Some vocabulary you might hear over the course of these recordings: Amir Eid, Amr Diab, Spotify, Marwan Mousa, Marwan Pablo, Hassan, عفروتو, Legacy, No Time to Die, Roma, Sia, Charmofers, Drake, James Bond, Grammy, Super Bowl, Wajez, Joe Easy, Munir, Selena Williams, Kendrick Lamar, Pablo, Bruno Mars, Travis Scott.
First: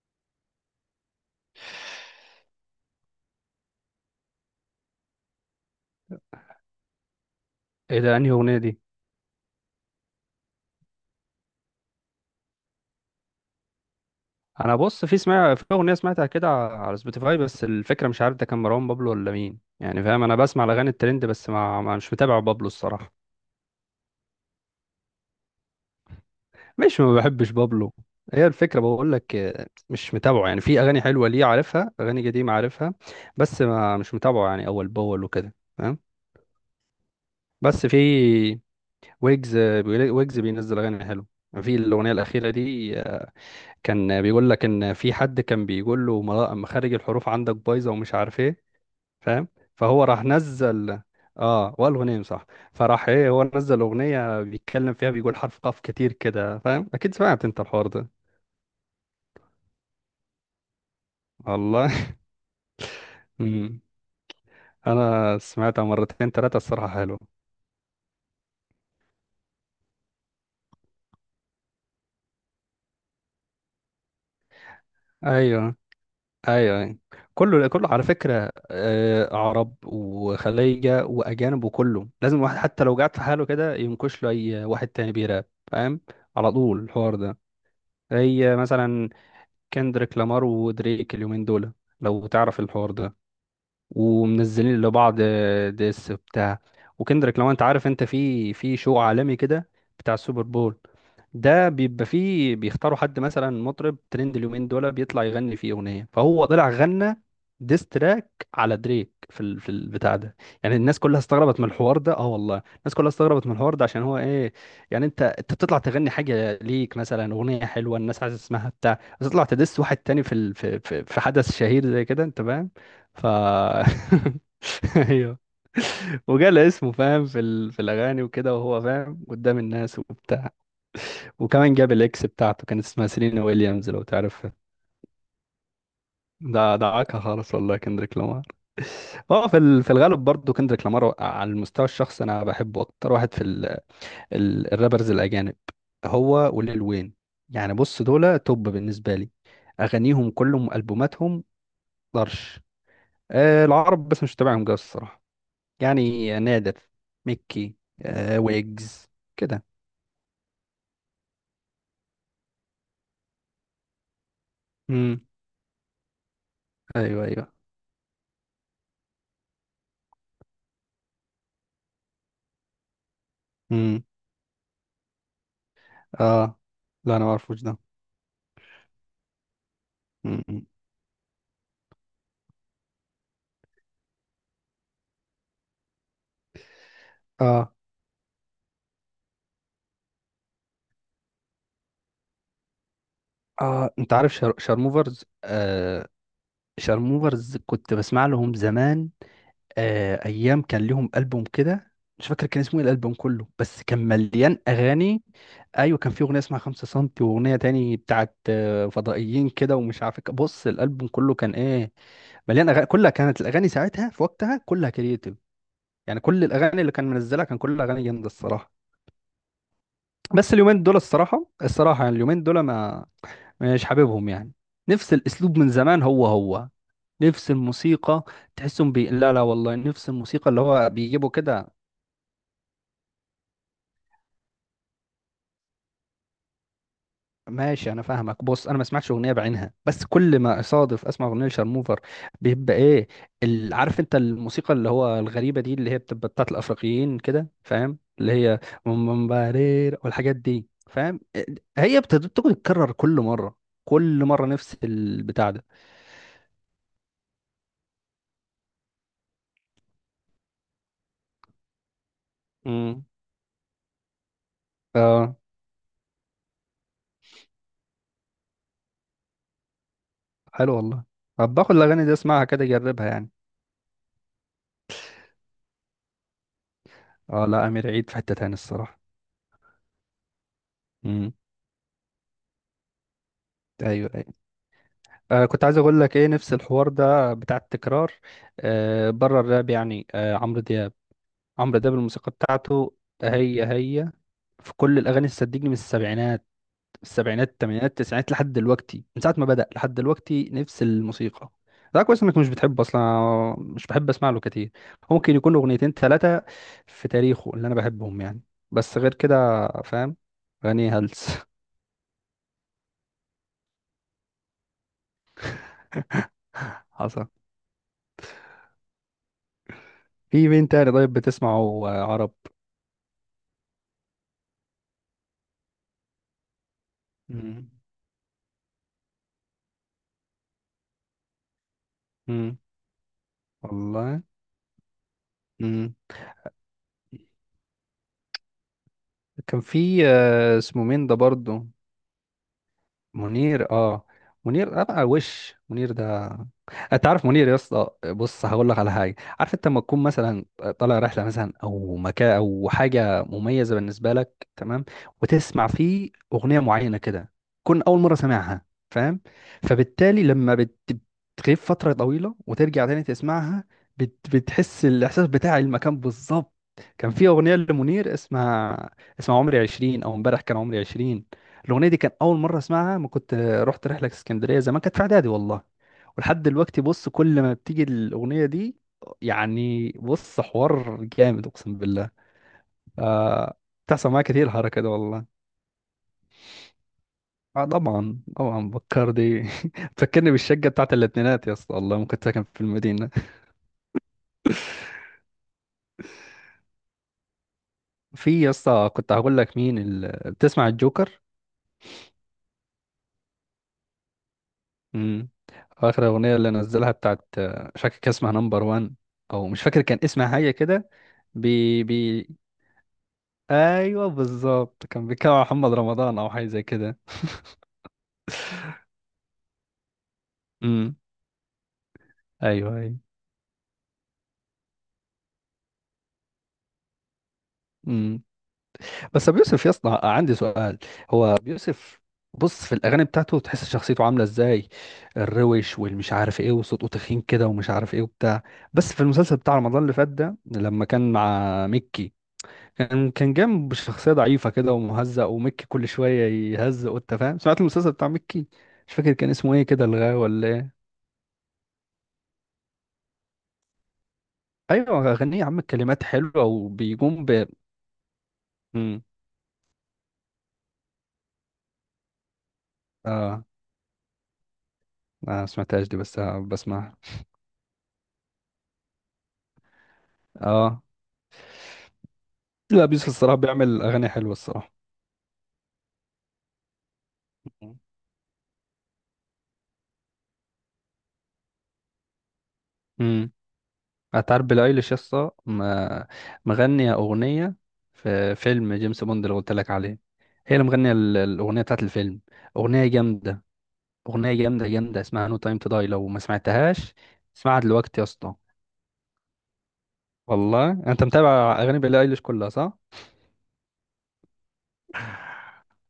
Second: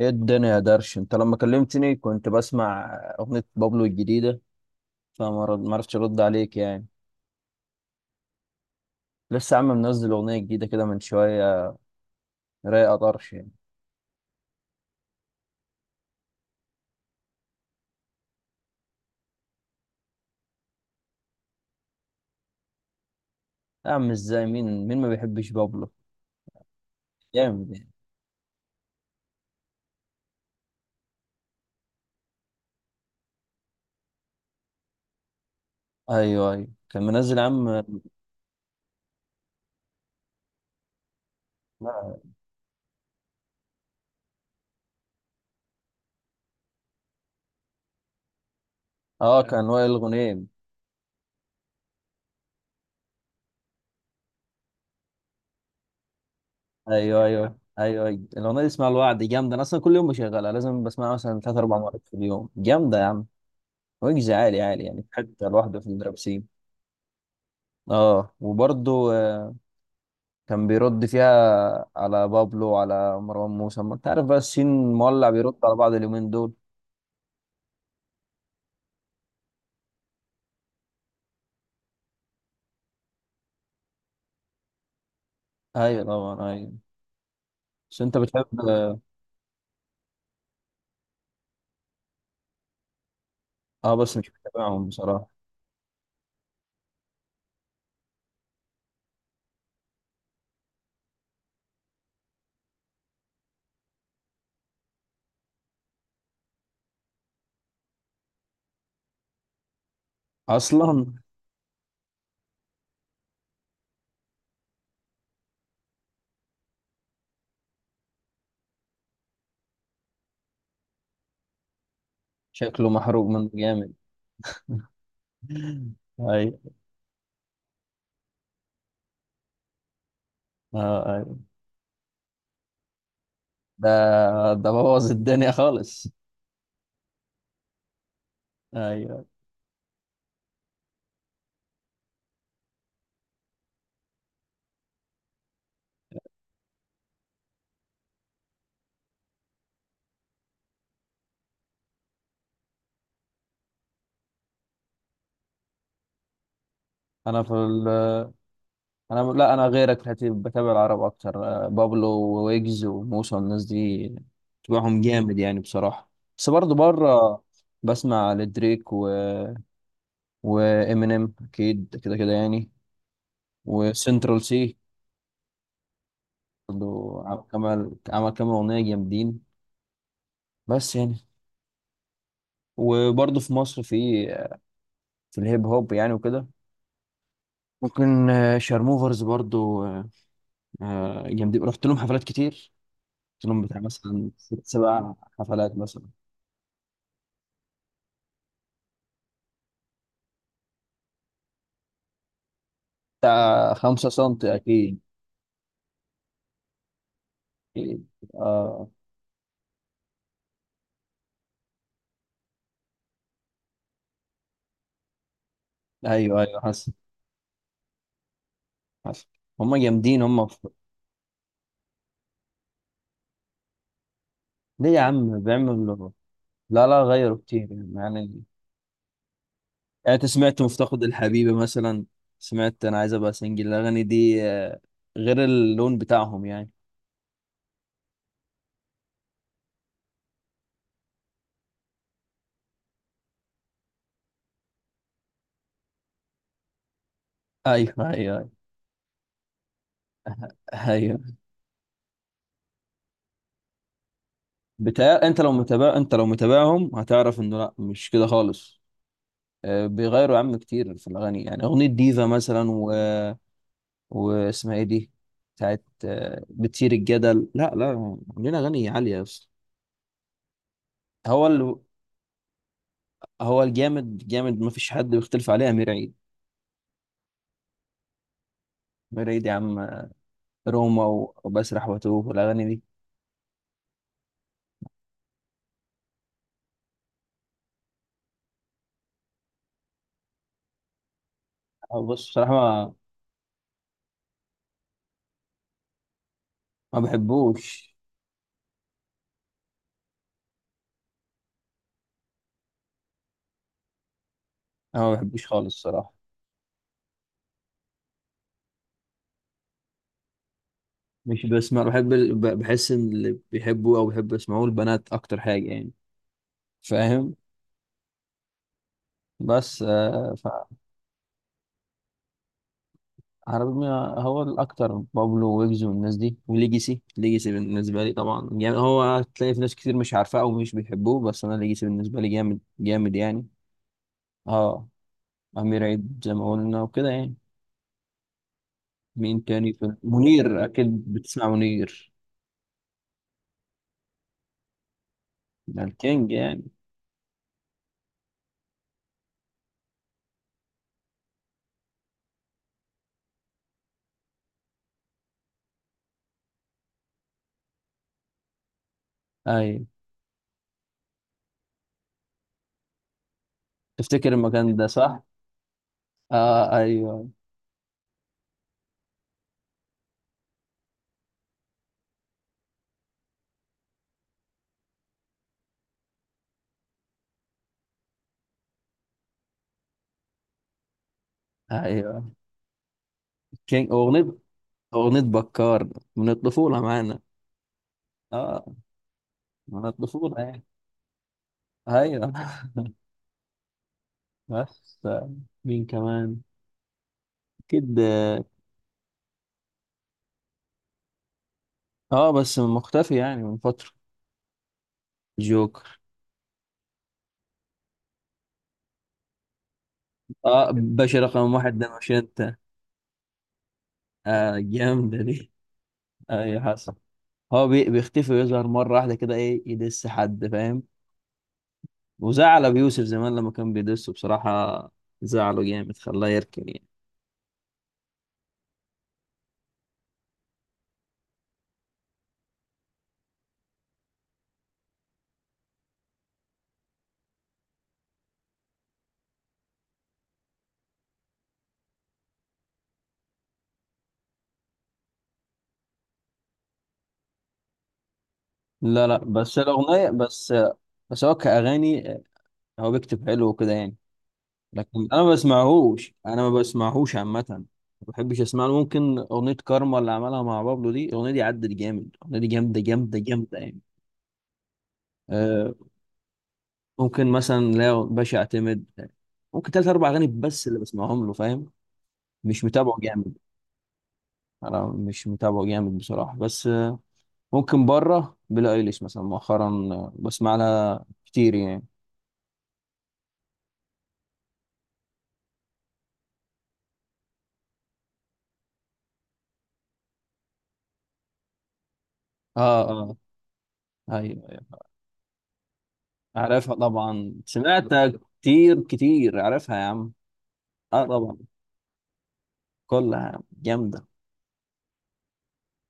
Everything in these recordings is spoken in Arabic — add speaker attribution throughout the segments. Speaker 1: ايه الدنيا يا درش، انت لما كلمتني كنت بسمع اغنية بابلو الجديدة، ما عرفتش ارد عليك يعني.
Speaker 2: ايه ده؟ انهي اغنيه دي؟
Speaker 1: لسه يا عم منزل اغنية جديدة كده من شوية، رايقة طرش يعني.
Speaker 2: انا بص، في سمع في اغنيه سمعتها كده على سبوتيفاي، بس الفكره مش عارف ده كان مروان بابلو ولا مين، يعني فاهم. انا بسمع الاغاني الترند بس ما... ما مش متابع بابلو الصراحه.
Speaker 1: يا عم ازاي، مين مين ما بيحبش بابلو؟
Speaker 2: مش ما بحبش
Speaker 1: جامد يعني.
Speaker 2: بابلو. هي الفكره بقول لك مش متابعه، يعني في اغاني حلوه ليه عارفها، اغاني قديمه عارفها، بس ما مش متابعه يعني اول باول وكده، فاهم.
Speaker 1: ايوه ايوه، كان منزل يا عم.
Speaker 2: بس في ويجز، ويجز بينزل اغاني حلوه. في الاغنيه الاخيره دي، كان بيقول لك ان في حد كان بيقول له مخارج الحروف عندك بايظه ومش عارف ايه،
Speaker 1: اه
Speaker 2: فاهم.
Speaker 1: كان وائل
Speaker 2: فهو راح
Speaker 1: الغنيم.
Speaker 2: نزل، اه، والغنيم، صح. فراح ايه، هو نزل اغنيه بيتكلم فيها، بيقول حرف قاف كتير كده، فاهم، اكيد
Speaker 1: ايوه
Speaker 2: سمعت
Speaker 1: ايوه
Speaker 2: انت الحوار
Speaker 1: ايوه
Speaker 2: ده.
Speaker 1: ايوه. الاغنية دي اسمها الوعد، جامدة، انا اصلا كل يوم بشغلها لازم بسمعها مثلا ثلاث اربع
Speaker 2: والله.
Speaker 1: مرات في اليوم، جامدة يا عم.
Speaker 2: امم
Speaker 1: ويجز عالي عالي يعني
Speaker 2: انا
Speaker 1: حتى لوحده
Speaker 2: سمعتها
Speaker 1: في
Speaker 2: مرتين
Speaker 1: المدرسين.
Speaker 2: ثلاثه الصراحه، حلو.
Speaker 1: اه وبرضه كان بيرد فيها على بابلو وعلى مروان موسى، ما انت عارف بقى السين مولع بيرد على
Speaker 2: ايوه
Speaker 1: بعض اليومين دول.
Speaker 2: ايوه أيوة. كله كله على فكره، عرب وخليجه واجانب، وكله لازم واحد حتى لو قعد في حاله كده ينكش له اي واحد تاني بيراب، فاهم.
Speaker 1: ايوه طبعا
Speaker 2: على طول
Speaker 1: ايوه.
Speaker 2: الحوار ده.
Speaker 1: بس انت
Speaker 2: هي
Speaker 1: بتحب، اه.
Speaker 2: مثلا كندريك لامار ودريك اليومين دول، لو تعرف الحوار ده،
Speaker 1: آه، بس مش
Speaker 2: ومنزلين
Speaker 1: بتابعهم
Speaker 2: لبعض
Speaker 1: بصراحة.
Speaker 2: ديس بتاع. وكندريك، لو انت عارف، انت في شو عالمي كده، بتاع السوبر بول ده، بيبقى فيه بيختاروا حد مثلا مطرب ترند اليومين دول بيطلع يغني فيه اغنيه، فهو طلع غنى ديس تراك على دريك في في البتاع ده. يعني الناس
Speaker 1: اصلا
Speaker 2: كلها استغربت من الحوار ده، اه والله الناس كلها استغربت من الحوار ده، عشان هو ايه، يعني انت بتطلع تغني حاجه ليك مثلا اغنيه حلوه الناس عايزه تسمعها بتاع، بس تطلع تدس واحد تاني في ال... في في في حدث شهير زي كده، انت فاهم.
Speaker 1: شكله محروق
Speaker 2: ف
Speaker 1: من جامد.
Speaker 2: ايوه.
Speaker 1: ايوه.
Speaker 2: وجال اسمه فاهم في في الاغاني وكده، وهو فاهم قدام الناس وبتاع.
Speaker 1: اه ايوه.
Speaker 2: وكمان جاب الاكس بتاعته كانت اسمها سيلينا
Speaker 1: ده
Speaker 2: ويليامز، لو تعرفها.
Speaker 1: ده بوظ الدنيا خالص.
Speaker 2: ده دعاكها خالص والله، كندريك لامار.
Speaker 1: ايوه.
Speaker 2: هو في في الغالب برضه، كندريك لامار على المستوى الشخصي انا بحبه اكتر واحد في الرابرز الاجانب، هو وليل وين. يعني بص، دول توب بالنسبه لي، اغانيهم كلهم البوماتهم طرش. العرب بس مش تابعهم جوي الصراحه، يعني نادر،
Speaker 1: انا في
Speaker 2: ميكي.
Speaker 1: ال...
Speaker 2: ويجز.
Speaker 1: انا، لا،
Speaker 2: كده.
Speaker 1: انا غيرك في الحته دي، بتابع العرب اكتر، آه، بابلو وويجز وموسى والناس دي، بتابعهم
Speaker 2: امم
Speaker 1: جامد يعني بصراحة. بس برضه
Speaker 2: ايوه
Speaker 1: بره
Speaker 2: ايوه.
Speaker 1: بسمع لدريك و وامينيم، اكيد كده كده يعني.
Speaker 2: امم
Speaker 1: وسنترال سي
Speaker 2: اه،
Speaker 1: برضه.
Speaker 2: لا انا ما اعرفوش ده.
Speaker 1: عمل كام اغنيه جامدين.
Speaker 2: امم.
Speaker 1: بس يعني. وبرضه في مصر، في الهيب هوب يعني وكده،
Speaker 2: اه
Speaker 1: ممكن آه، شارموفرز برضه آه، آه، جامدين، رحت لهم حفلات كتير. رحت لهم بتاع
Speaker 2: اه، انت
Speaker 1: مثلا
Speaker 2: عارف
Speaker 1: ست سبع
Speaker 2: شارموفرز،
Speaker 1: حفلات مثلا.
Speaker 2: آه. شارموفرز كنت بسمع لهم زمان، آه، ايام كان لهم البوم كده، مش فاكر كان اسمه ايه الالبوم كله،
Speaker 1: بتاع
Speaker 2: بس كان
Speaker 1: خمسة سنتي
Speaker 2: مليان
Speaker 1: أكيد.
Speaker 2: اغاني. ايوه، كان في اغنيه اسمها خمسة سنتي، واغنيه تاني
Speaker 1: أكيد.
Speaker 2: بتاعت
Speaker 1: آه.
Speaker 2: فضائيين كده ومش عارف إيه. بص، الالبوم كله كان ايه مليان اغاني، كلها كانت الاغاني ساعتها في وقتها كلها كرييتيف، يعني
Speaker 1: أيوه
Speaker 2: كل
Speaker 1: أيوه
Speaker 2: الاغاني
Speaker 1: حسن.
Speaker 2: اللي كان منزلها كان كل اغاني جامده الصراحه.
Speaker 1: حسن. هما جامدين،
Speaker 2: بس اليومين دول الصراحه الصراحه، يعني اليومين دول ما مش حاببهم يعني،
Speaker 1: ليه يا
Speaker 2: نفس
Speaker 1: عم
Speaker 2: الاسلوب من زمان
Speaker 1: بيعملوا؟
Speaker 2: هو هو،
Speaker 1: لا لا، غيروا
Speaker 2: نفس
Speaker 1: كتير
Speaker 2: الموسيقى.
Speaker 1: يعني،
Speaker 2: لا لا والله، نفس
Speaker 1: يعني انت
Speaker 2: الموسيقى اللي
Speaker 1: سمعت
Speaker 2: هو
Speaker 1: مفتقد
Speaker 2: بيجيبوا
Speaker 1: الحبيبة
Speaker 2: كده.
Speaker 1: مثلا؟ سمعت انا عايز ابقى سنجل، الاغاني دي آه، غير اللون بتاعهم يعني.
Speaker 2: ماشي، انا فاهمك. بص، انا ما سمعتش اغنيه بعينها بس كل ما اصادف اسمع اغنيه لشارموفر بيبقى ايه عارف انت الموسيقى اللي هو الغريبه دي اللي هي بتبقى بتاعت الافريقيين كده،
Speaker 1: ايوه
Speaker 2: فاهم، اللي
Speaker 1: ايوه
Speaker 2: هي ممبارير والحاجات دي،
Speaker 1: ايوه.
Speaker 2: فاهم، هي بتقعد تتكرر كل مره، كل مره نفس
Speaker 1: بتاع،
Speaker 2: البتاع ده.
Speaker 1: انت لو متابعهم هتعرف انه لا مش كده خالص. آه، بيغيروا يا عم كتير في الاغاني يعني، اغنية ديفا مثلا
Speaker 2: امم.
Speaker 1: واسمها ايه دي،
Speaker 2: اه،
Speaker 1: بتاعت آه، بتثير الجدل، لا لا، عاملين اغاني عالية اصلا.
Speaker 2: حلو والله.
Speaker 1: هو
Speaker 2: طب باخد
Speaker 1: ال...
Speaker 2: الاغاني دي اسمعها كده اجربها يعني.
Speaker 1: هو الجامد جامد ما فيش حد بيختلف عليه، امير عيد.
Speaker 2: اه، لا، امير عيد في حته تاني الصراحه.
Speaker 1: امير عيد يا عم آه، روما
Speaker 2: امم.
Speaker 1: وبسرح واتوه والاغاني دي.
Speaker 2: ايوه أيوة. كنت عايز اقول لك ايه، نفس الحوار ده بتاع التكرار، بره الراب يعني، عمرو دياب. عمرو دياب
Speaker 1: أو بص
Speaker 2: الموسيقى
Speaker 1: بصراحة،
Speaker 2: بتاعته هي هي في كل الاغاني، صدقني، من السبعينات،
Speaker 1: ما
Speaker 2: السبعينات الثمانينات
Speaker 1: بحبوش.
Speaker 2: التسعينات لحد دلوقتي، من ساعه ما بدأ لحد دلوقتي نفس الموسيقى. ده كويس انك مش بتحبه اصلا، أنا مش بحب اسمع له كتير،
Speaker 1: أنا ما
Speaker 2: ممكن
Speaker 1: بحبوش
Speaker 2: يكون
Speaker 1: خالص
Speaker 2: اغنيتين
Speaker 1: الصراحة.
Speaker 2: ثلاثه في تاريخه اللي انا بحبهم يعني، بس غير كده فاهم، اغاني هلس.
Speaker 1: مش بسمع، بحب بحس إن اللي بيحبوه أو بيحبوا يسمعوه البنات أكتر حاجة يعني،
Speaker 2: حصل.
Speaker 1: فاهم. بس آه.
Speaker 2: في مين تاني طيب بتسمعه، عرب؟
Speaker 1: فعربي، هو الأكتر بابلو ويجز والناس دي وليجيسي. ليجيسي بالنسبة لي طبعا جامد، هو هتلاقي في ناس كتير مش عارفاه أو مش بيحبوه، بس أنا ليجيسي بالنسبة لي
Speaker 2: مم.
Speaker 1: جامد جامد يعني.
Speaker 2: والله.
Speaker 1: أه. أمير
Speaker 2: امم
Speaker 1: عيد زي ما قلنا وكده يعني. مين
Speaker 2: كان
Speaker 1: تاني؟ في
Speaker 2: في
Speaker 1: منير
Speaker 2: اسمه
Speaker 1: أكيد،
Speaker 2: مين ده
Speaker 1: بتسمع
Speaker 2: برضه،
Speaker 1: منير؟
Speaker 2: منير، اه، منير ابقى وش.
Speaker 1: ده
Speaker 2: منير ده،
Speaker 1: الكينج يعني.
Speaker 2: انت عارف منير يا اسطى؟ بص هقول لك على حاجه، عارف انت لما تكون مثلا طالع رحله مثلا او مكان او حاجه مميزه بالنسبه لك، تمام، وتسمع فيه اغنيه معينه كده، تكون اول مره سامعها، فاهم،
Speaker 1: أيوة.
Speaker 2: فبالتالي لما بتغيب فتره طويله وترجع تاني تسمعها
Speaker 1: تفتكر المكان
Speaker 2: بتحس
Speaker 1: ده صح؟
Speaker 2: الاحساس بتاع المكان بالظبط.
Speaker 1: اه
Speaker 2: كان في
Speaker 1: ايوه
Speaker 2: اغنيه لمنير اسمها، عمري 20، او امبارح كان عمري 20، الاغنيه دي كان اول مره اسمعها ما كنت رحت رحله اسكندريه زمان، كانت في اعدادي والله، ولحد دلوقتي بص كل ما بتيجي الاغنيه دي، يعني بص، حوار جامد اقسم بالله.
Speaker 1: ايوه.
Speaker 2: آه
Speaker 1: كينج.
Speaker 2: بتحصل معايا
Speaker 1: اغنية،
Speaker 2: كتير الحركه دي
Speaker 1: اغنية
Speaker 2: والله.
Speaker 1: بكار، من الطفولة معانا.
Speaker 2: اه طبعا
Speaker 1: اه
Speaker 2: طبعا، بكار دي
Speaker 1: من
Speaker 2: تفكرني
Speaker 1: الطفولة
Speaker 2: بالشقه
Speaker 1: يعني.
Speaker 2: بتاعت الاتنينات يا اسطى، والله ما كنت
Speaker 1: ايوه.
Speaker 2: ساكن في المدينه.
Speaker 1: بس آه، مين كمان؟ اكيد
Speaker 2: في
Speaker 1: اه.
Speaker 2: يا اسطى كنت هقول لك مين بتسمع الجوكر؟
Speaker 1: آه، بس مختفي يعني من فترة.
Speaker 2: امم.
Speaker 1: جوكر.
Speaker 2: اخر اغنيه اللي نزلها بتاعت، مش فاكر كان اسمها نمبر 1، او مش فاكر كان اسمها حاجه
Speaker 1: اه،
Speaker 2: كده،
Speaker 1: باشا رقم واحد،
Speaker 2: بي
Speaker 1: ده مش
Speaker 2: بي.
Speaker 1: انت؟
Speaker 2: ايوه
Speaker 1: اه
Speaker 2: بالظبط، كان
Speaker 1: جامدة
Speaker 2: بيتكلم عن
Speaker 1: دي.
Speaker 2: محمد رمضان او حاجه
Speaker 1: ايوه
Speaker 2: زي
Speaker 1: حصل.
Speaker 2: كده.
Speaker 1: هو بيختفي ويظهر مرة واحدة كده، ايه، يدس حد، فاهم.
Speaker 2: امم
Speaker 1: وزعل
Speaker 2: ايوه
Speaker 1: ابو
Speaker 2: ايوه.
Speaker 1: يوسف زمان لما كان بيدسه بصراحة. زعله جامد، خلاه يركن يعني.
Speaker 2: امم. بس ابو يوسف يا اسطى، عندي سؤال، هو ابو يوسف، بص، في الاغاني بتاعته تحس شخصيته عامله ازاي، الروش والمش عارف ايه وصوته تخين كده ومش عارف ايه وبتاع، بس في المسلسل بتاع رمضان اللي فات ده لما كان مع ميكي، كان جنب بشخصيه ضعيفه كده ومهزأ، وميكي كل شويه يهزق، وانت فاهم، سمعت المسلسل بتاع ميكي؟ مش
Speaker 1: لا
Speaker 2: فاكر
Speaker 1: لا،
Speaker 2: كان اسمه
Speaker 1: بس
Speaker 2: ايه كده،
Speaker 1: الأغنية
Speaker 2: الغاوي ولا
Speaker 1: بس.
Speaker 2: ايه.
Speaker 1: بس هو كأغاني، هو بيكتب حلو وكده يعني، لكن
Speaker 2: ايوه،
Speaker 1: أنا ما
Speaker 2: اغانيه يا عم الكلمات
Speaker 1: بسمعهوش.
Speaker 2: حلوه
Speaker 1: أنا ما بسمعهوش
Speaker 2: وبيقوم.
Speaker 1: عامة، ما بحبش أسمع له.
Speaker 2: امم
Speaker 1: ممكن أغنية كارما اللي عملها مع بابلو، دي الأغنية دي عدت جامد، الأغنية دي جامدة جامدة
Speaker 2: اه،
Speaker 1: جامدة يعني.
Speaker 2: ما
Speaker 1: أه.
Speaker 2: سمعتهاش دي بس بسمعها.
Speaker 1: ممكن مثلا، لا، باشا أعتمد ممكن تلات أربع أغاني بس اللي
Speaker 2: اه،
Speaker 1: بسمعهم له، فاهم. مش
Speaker 2: لا،
Speaker 1: متابعه
Speaker 2: بيوسف
Speaker 1: جامد.
Speaker 2: الصراحه بيعمل اغاني حلوه الصراحه.
Speaker 1: أنا مش متابعه جامد بصراحة، بس آه، ممكن بره بيلي أيليش مثلا مؤخرا آه، بسمع لها كتير يعني.
Speaker 2: امم. هتعرف بيلي ايليش يا اسطى، مغنيه اغنيه في فيلم جيمس بوند اللي قلت لك عليه، هي اللي مغنيه الاغنيه بتاعت الفيلم،
Speaker 1: اه
Speaker 2: اغنيه
Speaker 1: اه
Speaker 2: جامده، اغنيه
Speaker 1: ايوه
Speaker 2: جامده جامده اسمها نو تايم تو داي، لو ما
Speaker 1: عارفها
Speaker 2: سمعتهاش
Speaker 1: طبعا،
Speaker 2: اسمعها دلوقتي يا
Speaker 1: سمعتها
Speaker 2: اسطى.
Speaker 1: كتير كتير، عارفها يا عم.
Speaker 2: والله انت
Speaker 1: اه طبعا.
Speaker 2: متابع اغاني بيلي ايليش كلها صح؟
Speaker 1: كلها جامدة.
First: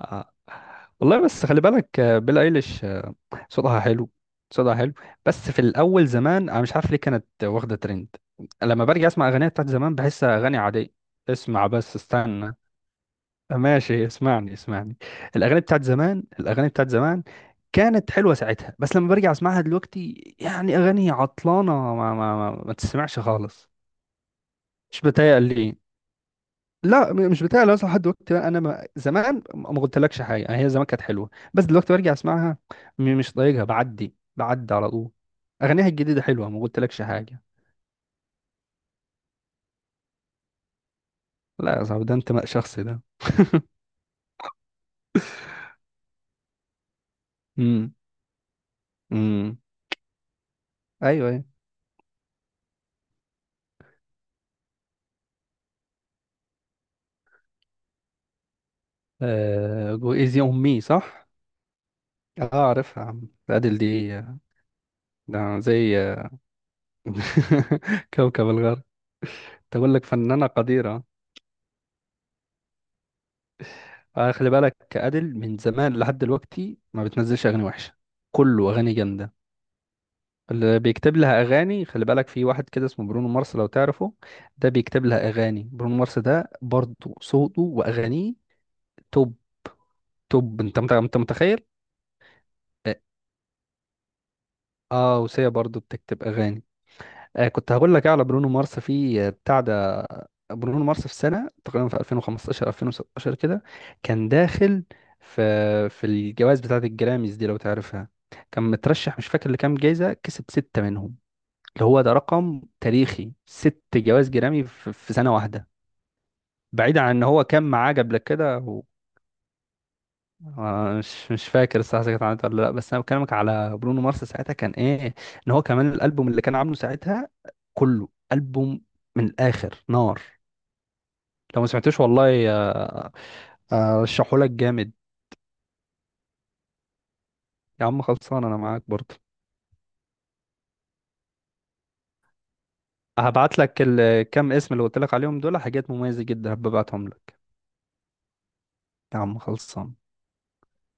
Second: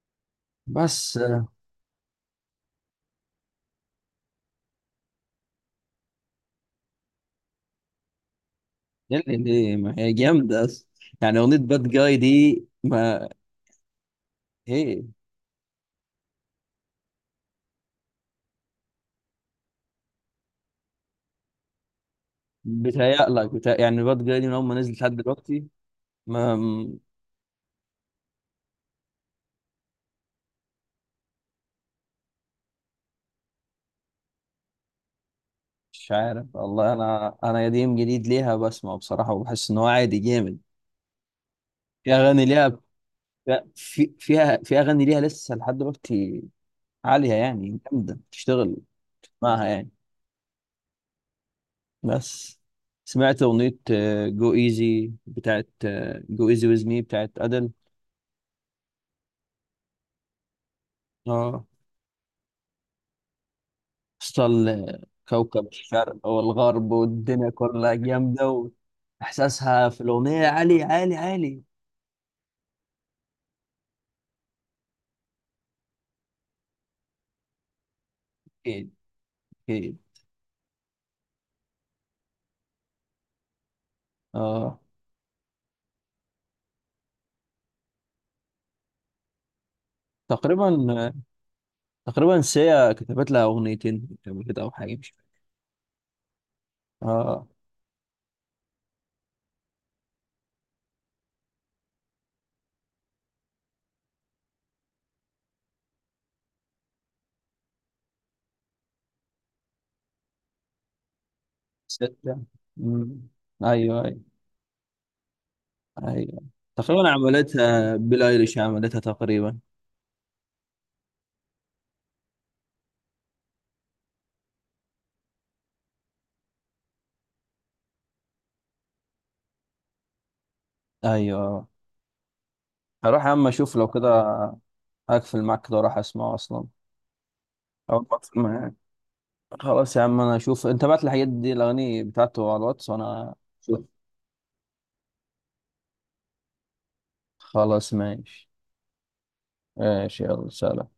Speaker 2: آه.
Speaker 1: بس
Speaker 2: والله، بس
Speaker 1: آه.
Speaker 2: خلي بالك، بيلي ايليش، صوتها حلو، صوتها حلو، بس في الاول زمان انا مش عارف ليه كانت واخده ترند، لما برجع اسمع
Speaker 1: اللي
Speaker 2: اغانيها بتاعت
Speaker 1: ليه، ما
Speaker 2: زمان
Speaker 1: هي
Speaker 2: بحسها اغاني
Speaker 1: جامدة،
Speaker 2: عاديه.
Speaker 1: يعني أغنية
Speaker 2: اسمع
Speaker 1: باد
Speaker 2: بس
Speaker 1: جاي
Speaker 2: استنى،
Speaker 1: دي ما.
Speaker 2: ماشي، اسمعني اسمعني،
Speaker 1: ايه،
Speaker 2: الاغاني بتاعت زمان، الاغاني بتاعت زمان كانت حلوه ساعتها، بس لما برجع اسمعها دلوقتي، يعني اغاني عطلانه ما تسمعش
Speaker 1: بتهيألك
Speaker 2: خالص.
Speaker 1: بتهيأ يعني؟ باد جاي دي من أول ما نزلت
Speaker 2: مش
Speaker 1: لحد
Speaker 2: بتهيأ
Speaker 1: دلوقتي
Speaker 2: لي،
Speaker 1: ما م-
Speaker 2: لا، مش بتاع، لو اصلا لحد دلوقتي بقى انا ما زمان ما قلتلكش حاجه، يعني هي زمان كانت حلوه بس دلوقتي برجع اسمعها مش طايقها، بعدي بعدي على طول، اغانيها
Speaker 1: مش
Speaker 2: الجديده
Speaker 1: عارف
Speaker 2: حلوه ما
Speaker 1: والله،
Speaker 2: قلتلكش
Speaker 1: أنا
Speaker 2: حاجه.
Speaker 1: أنا قديم جديد ليها بسمع بصراحة وبحس إن هو عادي جامد.
Speaker 2: لا يا صاحبي،
Speaker 1: في
Speaker 2: ده
Speaker 1: أغاني
Speaker 2: انتماء
Speaker 1: ليها،
Speaker 2: شخصي ده.
Speaker 1: في أغاني ليها لسه لحد دلوقتي عالية يعني،
Speaker 2: امم
Speaker 1: جامدة تشتغل
Speaker 2: امم.
Speaker 1: معاها يعني.
Speaker 2: ايوه ايوه.
Speaker 1: بس سمعت أغنية، جو ايزي بتاعت جو ايزي ويز مي بتاعت أدل.
Speaker 2: جو ايزي اون مي، صح.
Speaker 1: اه،
Speaker 2: اه عارفها يا عم، ادل دي،
Speaker 1: وصل
Speaker 2: ده
Speaker 1: كوكب
Speaker 2: زي،
Speaker 1: الشرق والغرب والدنيا كلها،
Speaker 2: كوكب
Speaker 1: جامدة.
Speaker 2: الغرب،
Speaker 1: وإحساسها
Speaker 2: تقول
Speaker 1: في
Speaker 2: لك
Speaker 1: الأغنية
Speaker 2: فنانه
Speaker 1: عالي
Speaker 2: قديره.
Speaker 1: عالي عالي.
Speaker 2: خلي بالك ادل من زمان لحد دلوقتي ما بتنزلش اغاني وحشه، كله
Speaker 1: أكيد.
Speaker 2: اغاني جامده.
Speaker 1: أكيد.
Speaker 2: اللي بيكتب لها اغاني، خلي بالك، في واحد كده اسمه برونو مارس، لو تعرفه، ده
Speaker 1: اه
Speaker 2: بيكتب لها اغاني، برونو مارس ده برضه صوته واغانيه توب، توب،
Speaker 1: تقريبا.
Speaker 2: انت متخيل.
Speaker 1: تقريبا سيا
Speaker 2: اه.
Speaker 1: كتبت لها أغنيتين قبل كده أو حاجة، مش فاكر.
Speaker 2: وسيا برضه بتكتب اغاني.
Speaker 1: اه.
Speaker 2: كنت هقول لك إيه على برونو مارس في بتاع ده، برونو مارس في سنه تقريبا، في 2015 2016 كده، كان داخل في الجوائز بتاعه الجراميز دي، لو تعرفها، كان مترشح مش فاكر لكام جايزه، كسب سته منهم، اللي هو ده
Speaker 1: ستة.
Speaker 2: رقم
Speaker 1: أمم.
Speaker 2: تاريخي، ست
Speaker 1: أيوه أيوه.
Speaker 2: جوائز جرامي في سنة واحدة،
Speaker 1: أيوه.
Speaker 2: بعيدا
Speaker 1: تقريبا
Speaker 2: عن ان هو كان معاه
Speaker 1: عملتها
Speaker 2: قبل
Speaker 1: بيلي ايليش،
Speaker 2: كده
Speaker 1: عملتها تقريبا.
Speaker 2: مش فاكر الصراحة إذا كانت عملت ولا لا، بس انا بكلمك على برونو مارس ساعتها، كان ايه ان هو كمان الالبوم اللي كان عامله ساعتها كله البوم، من الاخر نار، لو ما
Speaker 1: أيوه.
Speaker 2: سمعتوش والله،
Speaker 1: هروح يا عم اشوف لو كده.
Speaker 2: رشحه لك جامد.
Speaker 1: هقفل معاك كده واروح اسمعه اصلا.
Speaker 2: يا
Speaker 1: او
Speaker 2: عم
Speaker 1: أقفل
Speaker 2: خلصان، انا
Speaker 1: معاك.
Speaker 2: معاك برضه،
Speaker 1: خلاص يا عم، انا اشوف انت بعت الحاجات دي، الاغاني بتاعته على الواتس، وانا
Speaker 2: هبعت لك
Speaker 1: اشوف.
Speaker 2: الكام اسم اللي قلت لك عليهم دول، حاجات مميزة جدا، هبعتهم لك.
Speaker 1: خلاص ماشي.
Speaker 2: يا عم خلصان.
Speaker 1: ماشي يلا سلام.